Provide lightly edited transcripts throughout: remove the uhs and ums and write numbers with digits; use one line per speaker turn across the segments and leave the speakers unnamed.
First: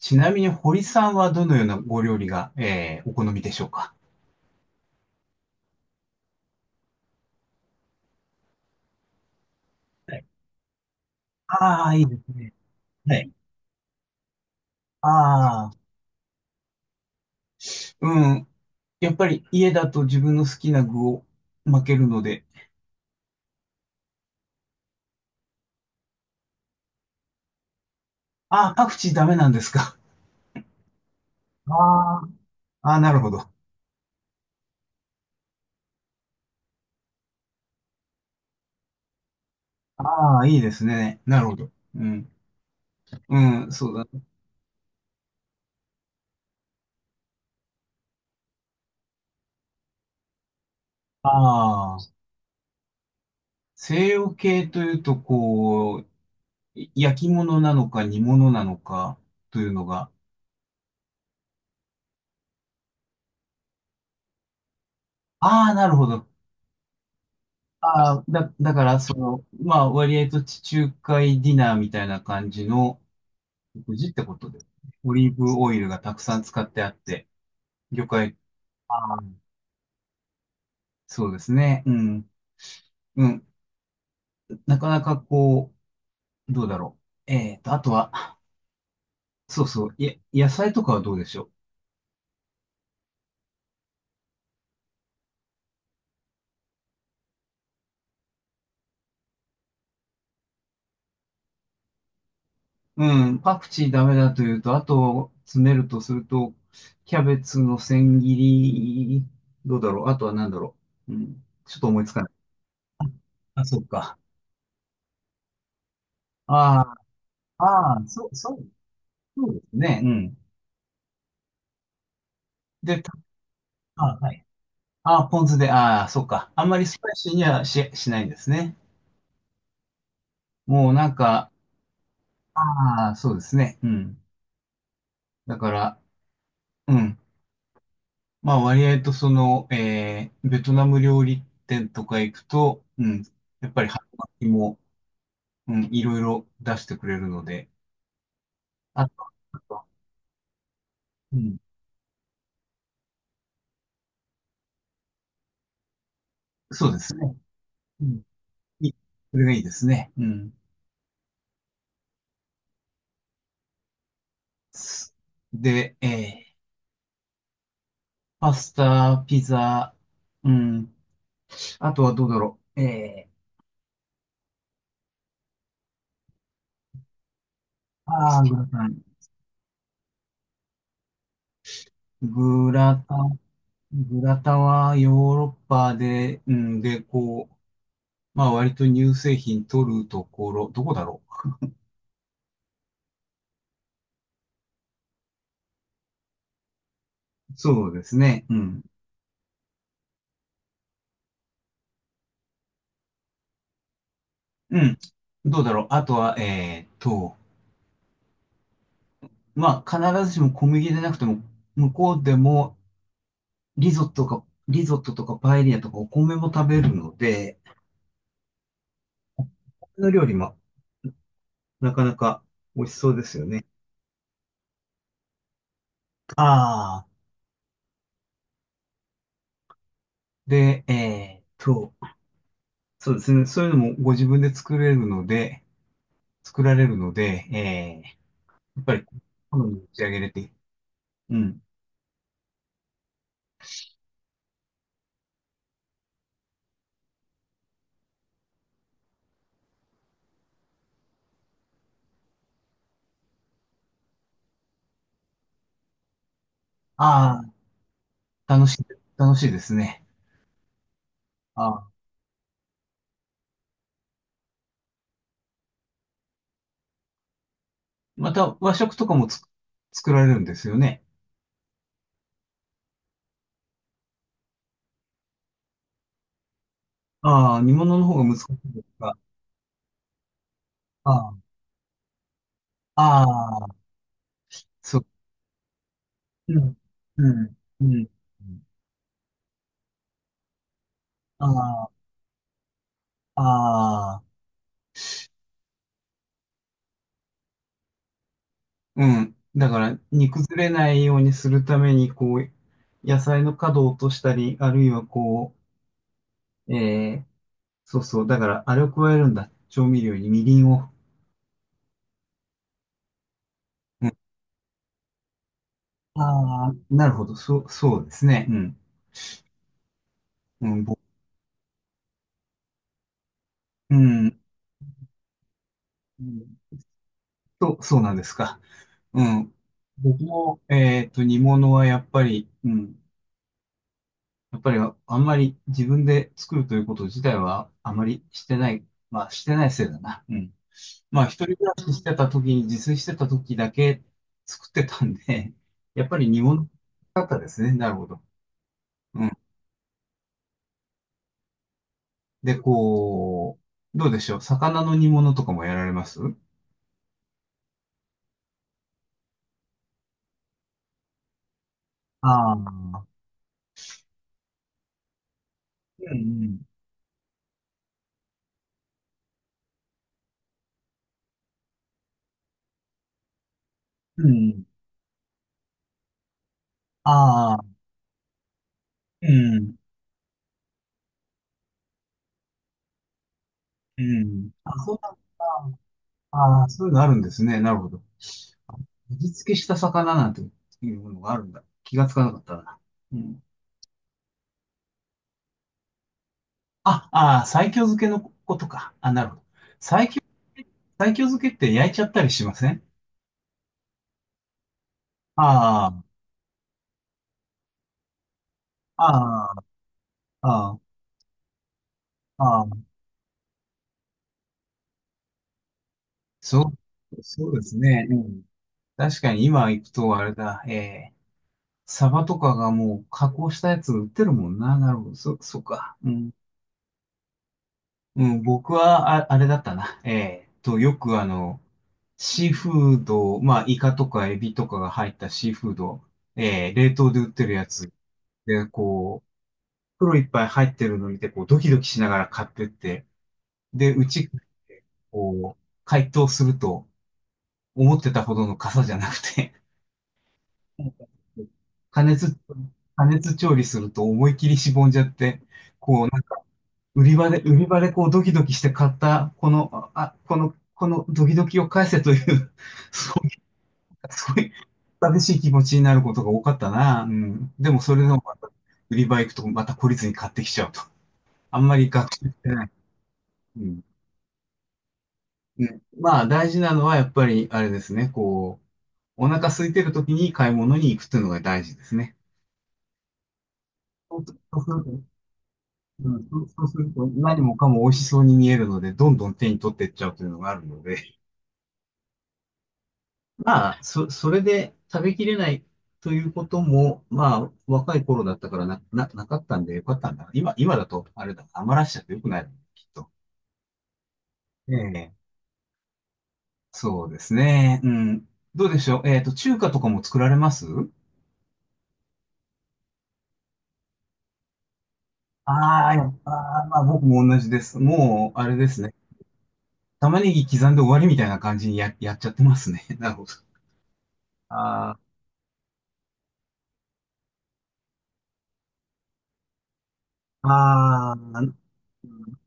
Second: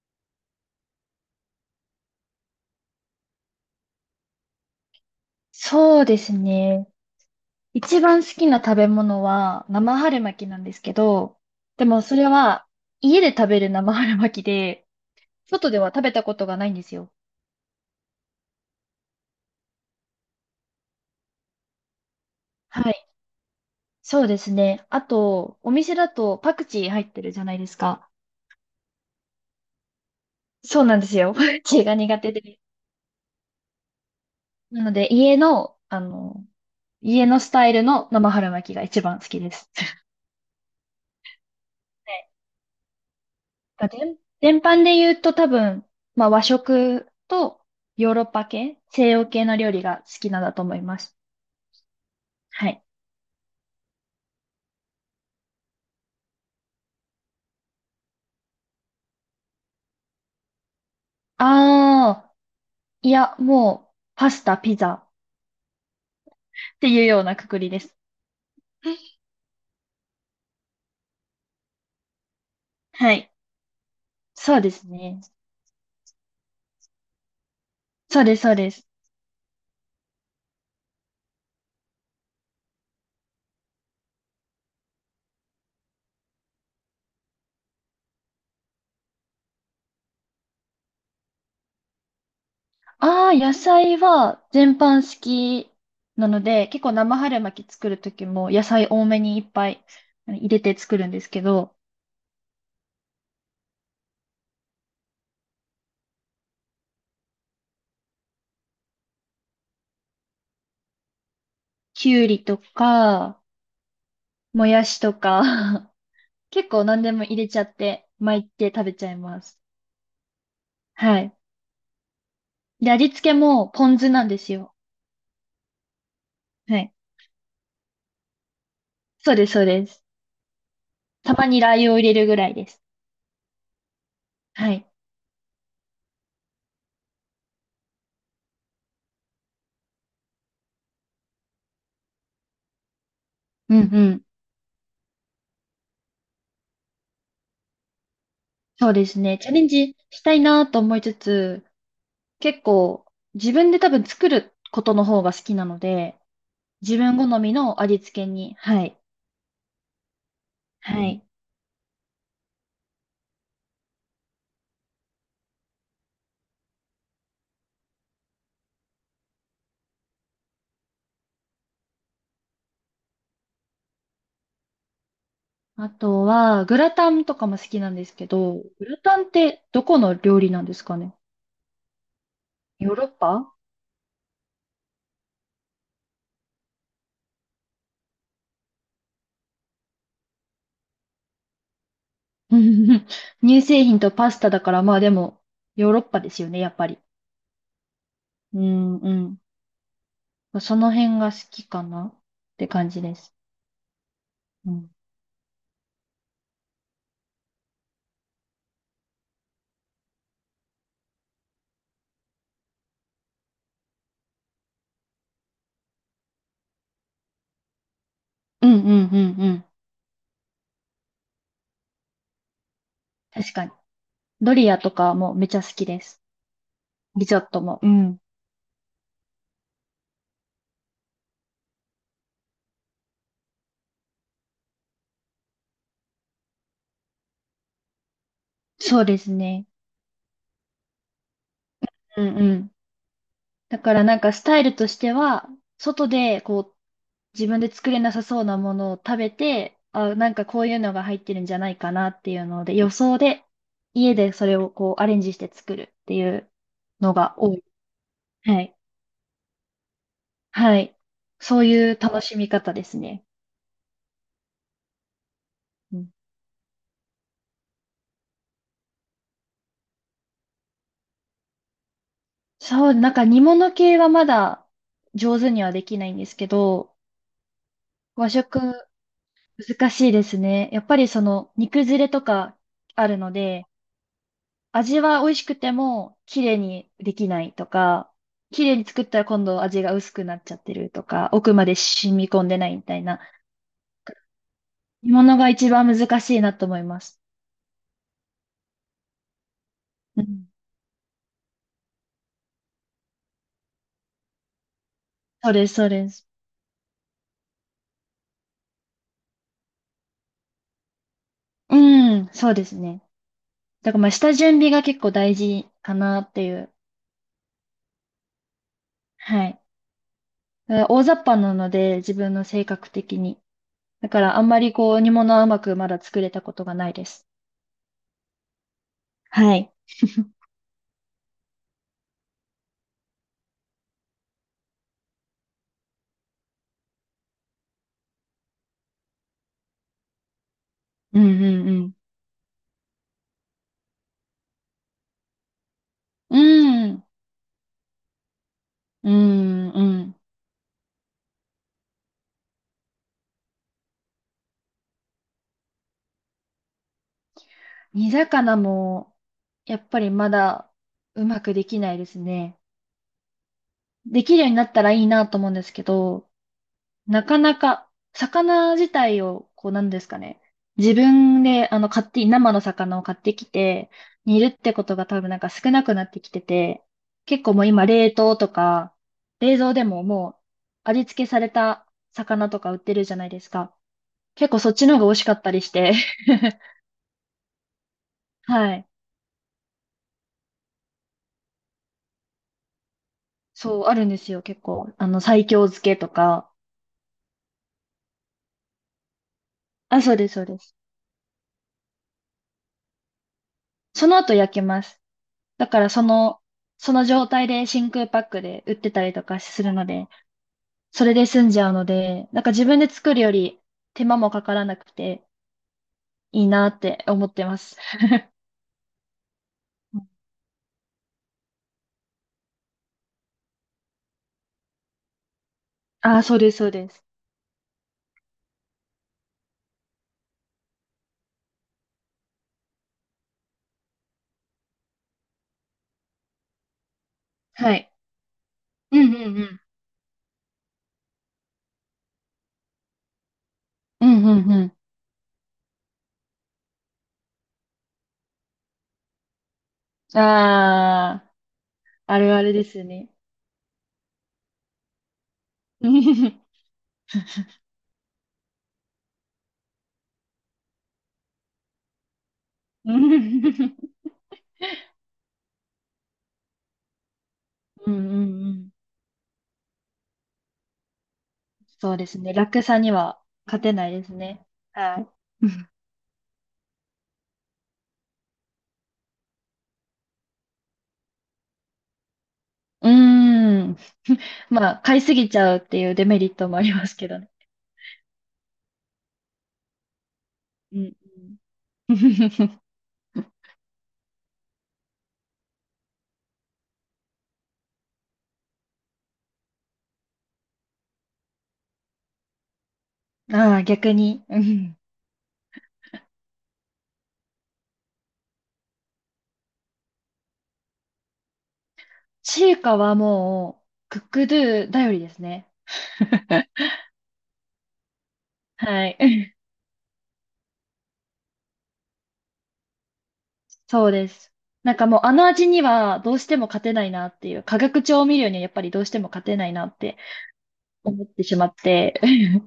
ちなみに堀さんはどのようなご料理が、お好みでしょうか。
そうですね。一番好きな食べ物は生
は
春
い。
巻きなんですけど、で
ああ、い
も
い
そ
です
れ
ね。
は
は
家で
い。
食べる生春巻きで、
あ
外
あ。
では食べたことがないんですよ。
うん。やっぱり家だと自分の好きな具を巻けるので。
はい。そうですね。あと、お店だとパクチー入ってるじゃないですか。
ああ、パクチーダメなんですか。
そうなんですよ。パク
あ
チーが苦
あ。
手で。
ああ、なるほど。
なので、家のスタイルの生春巻きが一番好きです。
ああ、いいですね。なるほど。うん。うん、
なん
そ
か
うだ
全、
ね。
全般で言うと多分、まあ和食とヨーロッパ系、西洋系の料理が好きなんだと思います。
ああ、
はい。
西洋系というと、こう、い焼き物なのか煮物なのかというのが。
ああ、いや、もう、パスタ、ピザ
ああ、なるほど。
っていうようなくくりです。
ああ、だから、その、まあ、割合と地中海ディナーみたいな感じの
はい。
食事ってこと
そ
で、
うです
オ
ね。
リーブオイルがたくさん使ってあって、魚
そう
介、
です、そうです。
ああ、そうですね、うん、うん、なかなかこう、どうだろう。あとは、そうそう、野菜とかはどうでしょう。
ああ、野菜は全般好きなので、結構生春巻き作るときも野菜多めにいっぱい入れて作るんですけど、
うん、パクチーダメだというと、あと、詰めるとすると、キャベツの千切り、どうだろう。あとは何だろう。うん、ちょっと思いつ
き
か
ゅう
ない。
りとか、
あ、そうか。
もやしとか 結
あ
構何でも入れちゃ
あ、
っ
ああ、
て、
そう、
巻い
そう、
て食べちゃいま
そう
す。
ですねうねん。
はい。で、
で、
味付けもポン酢
あ、
なん
は
で
い。
すよ。
ああ、ポン酢で、ああ、そうか。あんま
は
り
い。
スパイシーにはしないんですね。
そうです、そうです。
もうなん
たま
か、
にラー油を入れるぐらいです。
ああ、そうですね。うん。
はい。
だから、うん。まあ割合とその、ベトナム料理店とか行くと、うん。やっ
うん
ぱ
う
り春
ん。
巻きも、うん、いろいろ出してくれるので、
そうで
あと、
すね。チャ
あ
レン
と、
ジしたいなと思いつ
うん。
つ、結構自分で多分作ることの方が好きなので、
そう
自
です
分
ね。
好みの味
う
付
ん。
けに、は
いい、
い。
それがいいですね。うん。
はい。
すで、えーパスタ、ピザ、うん。あとはどうだろう。え
あとは、グラタンとかも好きなんで
ー、
すけ
あーグ
ど、
ラタ
グ
ン。
ラタンってどこの料理なんですかね？
グ
ヨー
ラ
ロッ
タン、
パ。
グラタンはヨーロッパで、うん、で、こう、まあ割と乳製品取るところ、どこだろ
うん。乳製品とパスタだから、まあでも、ヨーロッパですよね、やっぱり。
う。そうですね。う
う
ん。
んうん。まあその辺が好きかなって感じです。う
う
ん。
ん。どうだろう。あとは、まあ必ずしも小麦でなくても、向こうでもリゾットか、リゾットとかパエリアとかお米も食べるので、
うんうんうんうん。
の料理もなかなか美味しそうですよ
確か
ね。
に。ドリアとかもめちゃ好きです。
ああ、
リゾットも。うん。
で、そうですね。そういうのもご自分で作れるので、作られるので、やっぱ
そう
り、
です
好
ね。
みに仕上げれて、うん。
うんうん。だからなんかスタイルとしては、外でこう自分で作れなさそうなものを食べて、あ、なんかこういうのが入ってるんじゃないかなっていうので、予想で家でそれをこうアレンジして作るっていうのが
あ
多い。
あ、
は
楽
い。
しい、楽しいですね。
はい。そ
あ
う
あ、
いう楽しみ方ですね。うん、
また和食とかもつ作られるんですよね。
そう、なんか煮物系はまだ上手にはできないんですけど、
ああ、煮物の方が
和
難し
食
いですか。
難しいですね。やっぱり
あ
その煮崩れとかある
あ、あ
ので、
あ、そ
味
う。
は美味しくても、綺
う
麗
ん、
にで
う
きない
ん、
と
うん。
か、綺麗に作ったら今度味が薄くなっちゃってるとか、奥まで
あ
染み込んでないみたいな、
あ、ああ。
煮物が一番難しいなと思います。
うん。だから、
う
煮
ん。
崩れないようにするために、こう、野菜の角を落としたり、あるいは
そう
こ
です、そうです。
う、そうそう、だから、あれを加えるんだ。調味料にみりんを。
うん、そうですね。だから
う
まあ、
ん。
下準備が結構大事かなってい
あ
う。
あ、なるほど。そう、そうですね。うん。
はい。
う
だか
ん、
ら大雑把なので、自分の性格的に。
う
だから
ん。
あんまりこう、煮物はうまくまだ作
う
れたこ
ん
とがないです。
そう、そうなんですか。うん。
はい。
僕も、煮物はやっぱり、うん。やっぱり、あんまり自分で作るということ自体は、あまりしてない。まあ、してないせいだな。うん。
う
まあ、
ん、
一人暮
うん、う
ら
ん。
ししてた時に、自炊してた時だけ作ってたんで、やっぱり
う
煮物
ん、
だったですね。なるほど。
う
うん。
ん、うん。
で、こう、どうでしょう。魚の煮物とかもやられますうん。
煮魚も、やっぱりまだうまくできないです
ああ
ね。
ー、
できるようになったらいいなと思うんですけ
う
ど、
ん
なかなか、魚自体を、こうなんですかね。自分で、あの、買って、生の魚を買ってきて、
うん。う
煮るっ
ん。
てことが多分なんか少なくなってきてて、結
あ
構も
あ、
う今冷凍とか、
う
冷蔵
ん。
でももう味付けされた魚とか売ってるじゃないですか。
うん。
結構そ
あ、
っち
そ
の
う
方が
な
美味しか
ん
ったりし
だ。
て。
ああ、そういうのあるんですね。なるほど。
はい。
味付けした魚なんていうものがあるんだ。気がつかなかったな。うん。
そう、あるんですよ、結構。西京漬けとか。
あ、ああ、西京漬けのことか。あ、なるほど。
あ、
西
そう
京、
です、そうです。
西京漬けって焼いちゃったりしません。
その後焼けます。だから、そ
あ
の、その状態で真空パックで売ってたりとか
あ、
するので、
ああ、あ
それで済んじゃうので、な
あ、
んか
あ
自
あ、
分で作るより手間もかからなくていいな
そ
って
う、
思って
そう
ま
です
す。
ね。うん。確かに今行く
うん。
とあれだ、ええ、サバとかがもう加工したやつ売ってるもんな。なるほど、そうか。う
あ、
ん。
そうです、そうです。
うん、僕はあ、あれだったな。ええと、よくあの、シーフード、まあ、イカとかエビとかが入ったシーフード、ええ、冷凍で売ってるや
は
つ。
い。
で、
うんう
こう、
んうん。
袋いっぱい入ってるの見て、こう、ドキドキしながら買ってって、で、う
うん
ち、
うんう
こう、解凍すると、思ってたほどの傘じゃなくて、
ん。ああ、
加
あ
熱、
るあるです
加
ね。
熱調理すると思い切りしぼんじゃって、
う
こう、なんか、
ん
売り場で、売り場でこう、ドキドキして買った、この、あ、このドキドキを返せという、そういう、そういう、寂しい気持ちになることが多かったな。うん。でも、
う
そ
ん
れでもまた、
うん。
売り場行くと、また懲りずに買ってきちゃうと。あんまり
そうで
学
す
習
ね。
して
楽
ない。
さには
う
勝て
ん。
ないですね。はい。
うん、まあ、大事なのは、やっぱり、あれですね、こう、お腹空いてる時に買い物に行くっていうのが大事ですね。
うん。
そうす
まあ、
ると、
買いすぎちゃうっていうデ
う
メ
ん、
リッ
そう
トも
そ
あ
う
り
す
ま
る
す
と
けどね。
何もかも美味しそうに見えるので、どんどん手に取っていっちゃうというのがある
う
の
ん
で。
うん
まあ、それで食べきれないということも、まあ、若い頃だったからな、なかったんでよかったんだ。今、今だと、あれだ、余らしちゃってよくないの、きっと。
ああ、逆に。う
え
ん。
え、そうですね。うん。どうでしょう。えっと、中華とかも作られます。
中華はもう、クックドゥ頼りですね。
ああ、やっぱ、まあ僕も同じです。もう、あれです
は
ね。
い。
玉ねぎ刻んで終わりみたいな感じにやっちゃってますね。なるほど。
そうです。なんかもう
あ
あの味にはどうしても勝てないなっていう、化学調味料にはやっぱりどうしても勝てないなって
あ、
思っ
ああ、
てし
う
まっ
ん、
て、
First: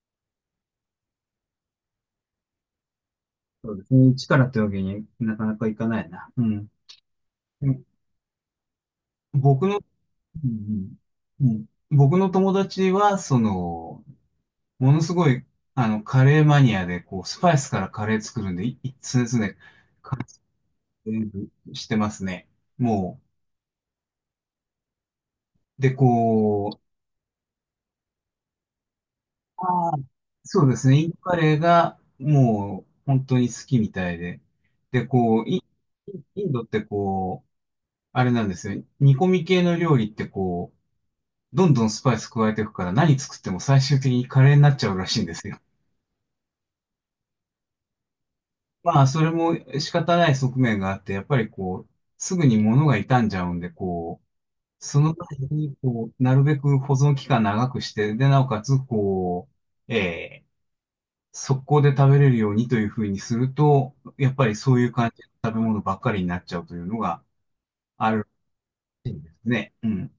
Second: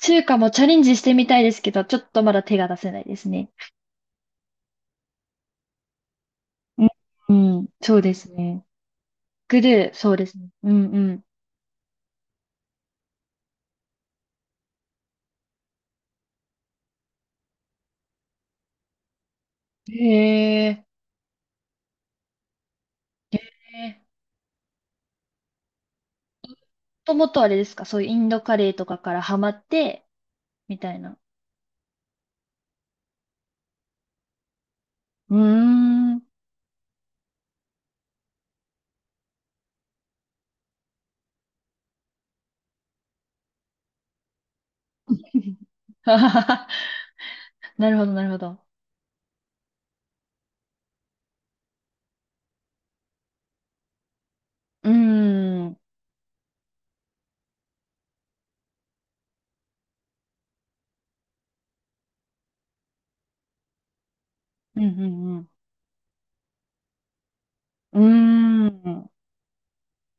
中華もチャレンジしてみたいですけど、ちょっとまだ手が出せないですね。
そうですね。一からというわけになかなかいかないな。うん。
うん、うん、
うん、
そうですね。グ
僕
ル
の、
ー、そうです
う
ね。うん
ん
う
うんうん、僕の友達は、その、ものすごい、あの、カレーマニアで、こう、スパイスからカレー作るんで、い常々、
ん。
カ
へえ。
レーしてますね。も
へえ、
う、で、こう、
もともとあれですか、そういうインドカレーとかからハマっ
ああ、
て、
そうで
み
す
た
ね。
い
インド
な。
カレーがもう本当に好きみたいで。で、
うー
こう、イン、
ん。
インドってこう、あれなんですよ。煮込み系の料理ってこう、どんどんスパイス加えていくから何作っても最終的にカレーになっちゃうらしいんですよ。
なるほど、なるほど。
まあ、それも仕方ない側面があって、やっぱりこう、すぐに物が傷んじゃうんで、こう、
うー
その前
ん。う
に、
ん
こう、なるべく保存期間長くして、で、なおかつ、こう、ええ速攻で食べれるようにというふうにすると、やっぱりそう
う
いう感じの
ん
食べ物ばっかりになっちゃうというのが
う
ある
ん。うーん。
らしいんですね。うん。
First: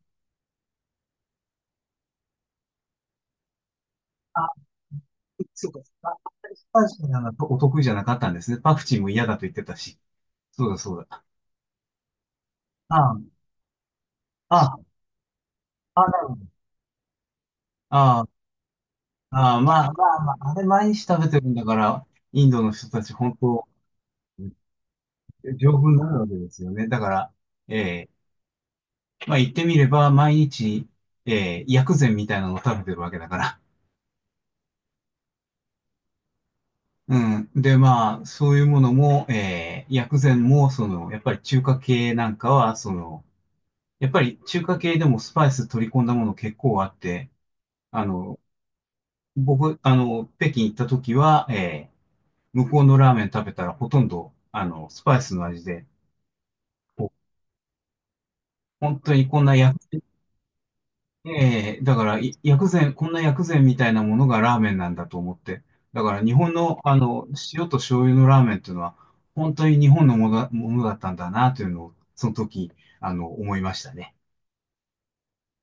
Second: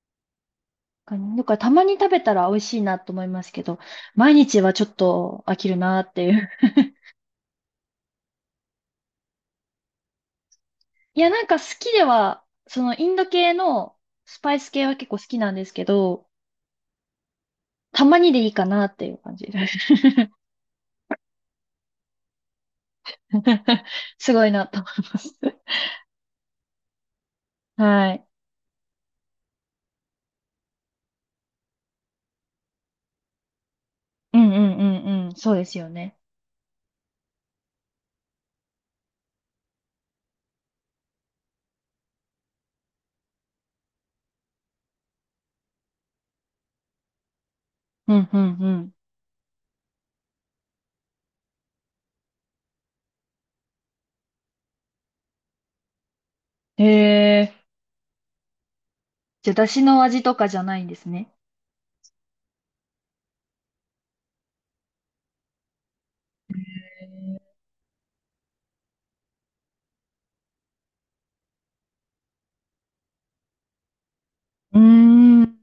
だからたまに食べたら美味しいなと思いますけど、毎
あ、
日はちょっと飽き
そう
る
か、
なっ
か。
て
あ
い
んま
う。
りスパイシーなのがお得意じゃなかったんですね。パクチーも嫌だと言ってたし。そうだそう
い
だ。
や、なんか好きでは、そのイ
あ
ン
あ、
ド系のスパイス系
あ
は結構好きなんですけ
あ、なる
ど、
ほど。
た
あ
ま
あ、
にでいいかなっていう感じ
ああ、
です。
まあまあまあ、あれ毎日食べてるんだから、インドの人たち本当、
すごいなと思います。
丈夫になるわけですよね。だから、ええ
はい。
まあ言ってみれば、毎日、ええ薬膳みたいなのを食べてるわけだから。
うんうんうんうん。そうですよね。
うん。で、まあ、そういうものも、薬膳も、その、やっぱり中華系なんかは、その、やっぱり中華系でもスパイス取り込んだもの結構あって、あ
うんう
の、
んう
僕、あの、北京行った時は、えー、向こうのラーメン食べたらほとんど、あの、スパイスの味で、
ん。
こう
へえ。
本当にこん
じゃあ、
な
だ
薬
しの味とかじゃないんですね。
ええ、だから、い薬膳、こんな薬膳みたいなものがラーメンなんだと思って。だから、日本の、あの、塩と醤油のラーメンっていうのは、本当に日本のものだ、ものだったんだな、というのを、その時、あの、思いましたね。
うーん。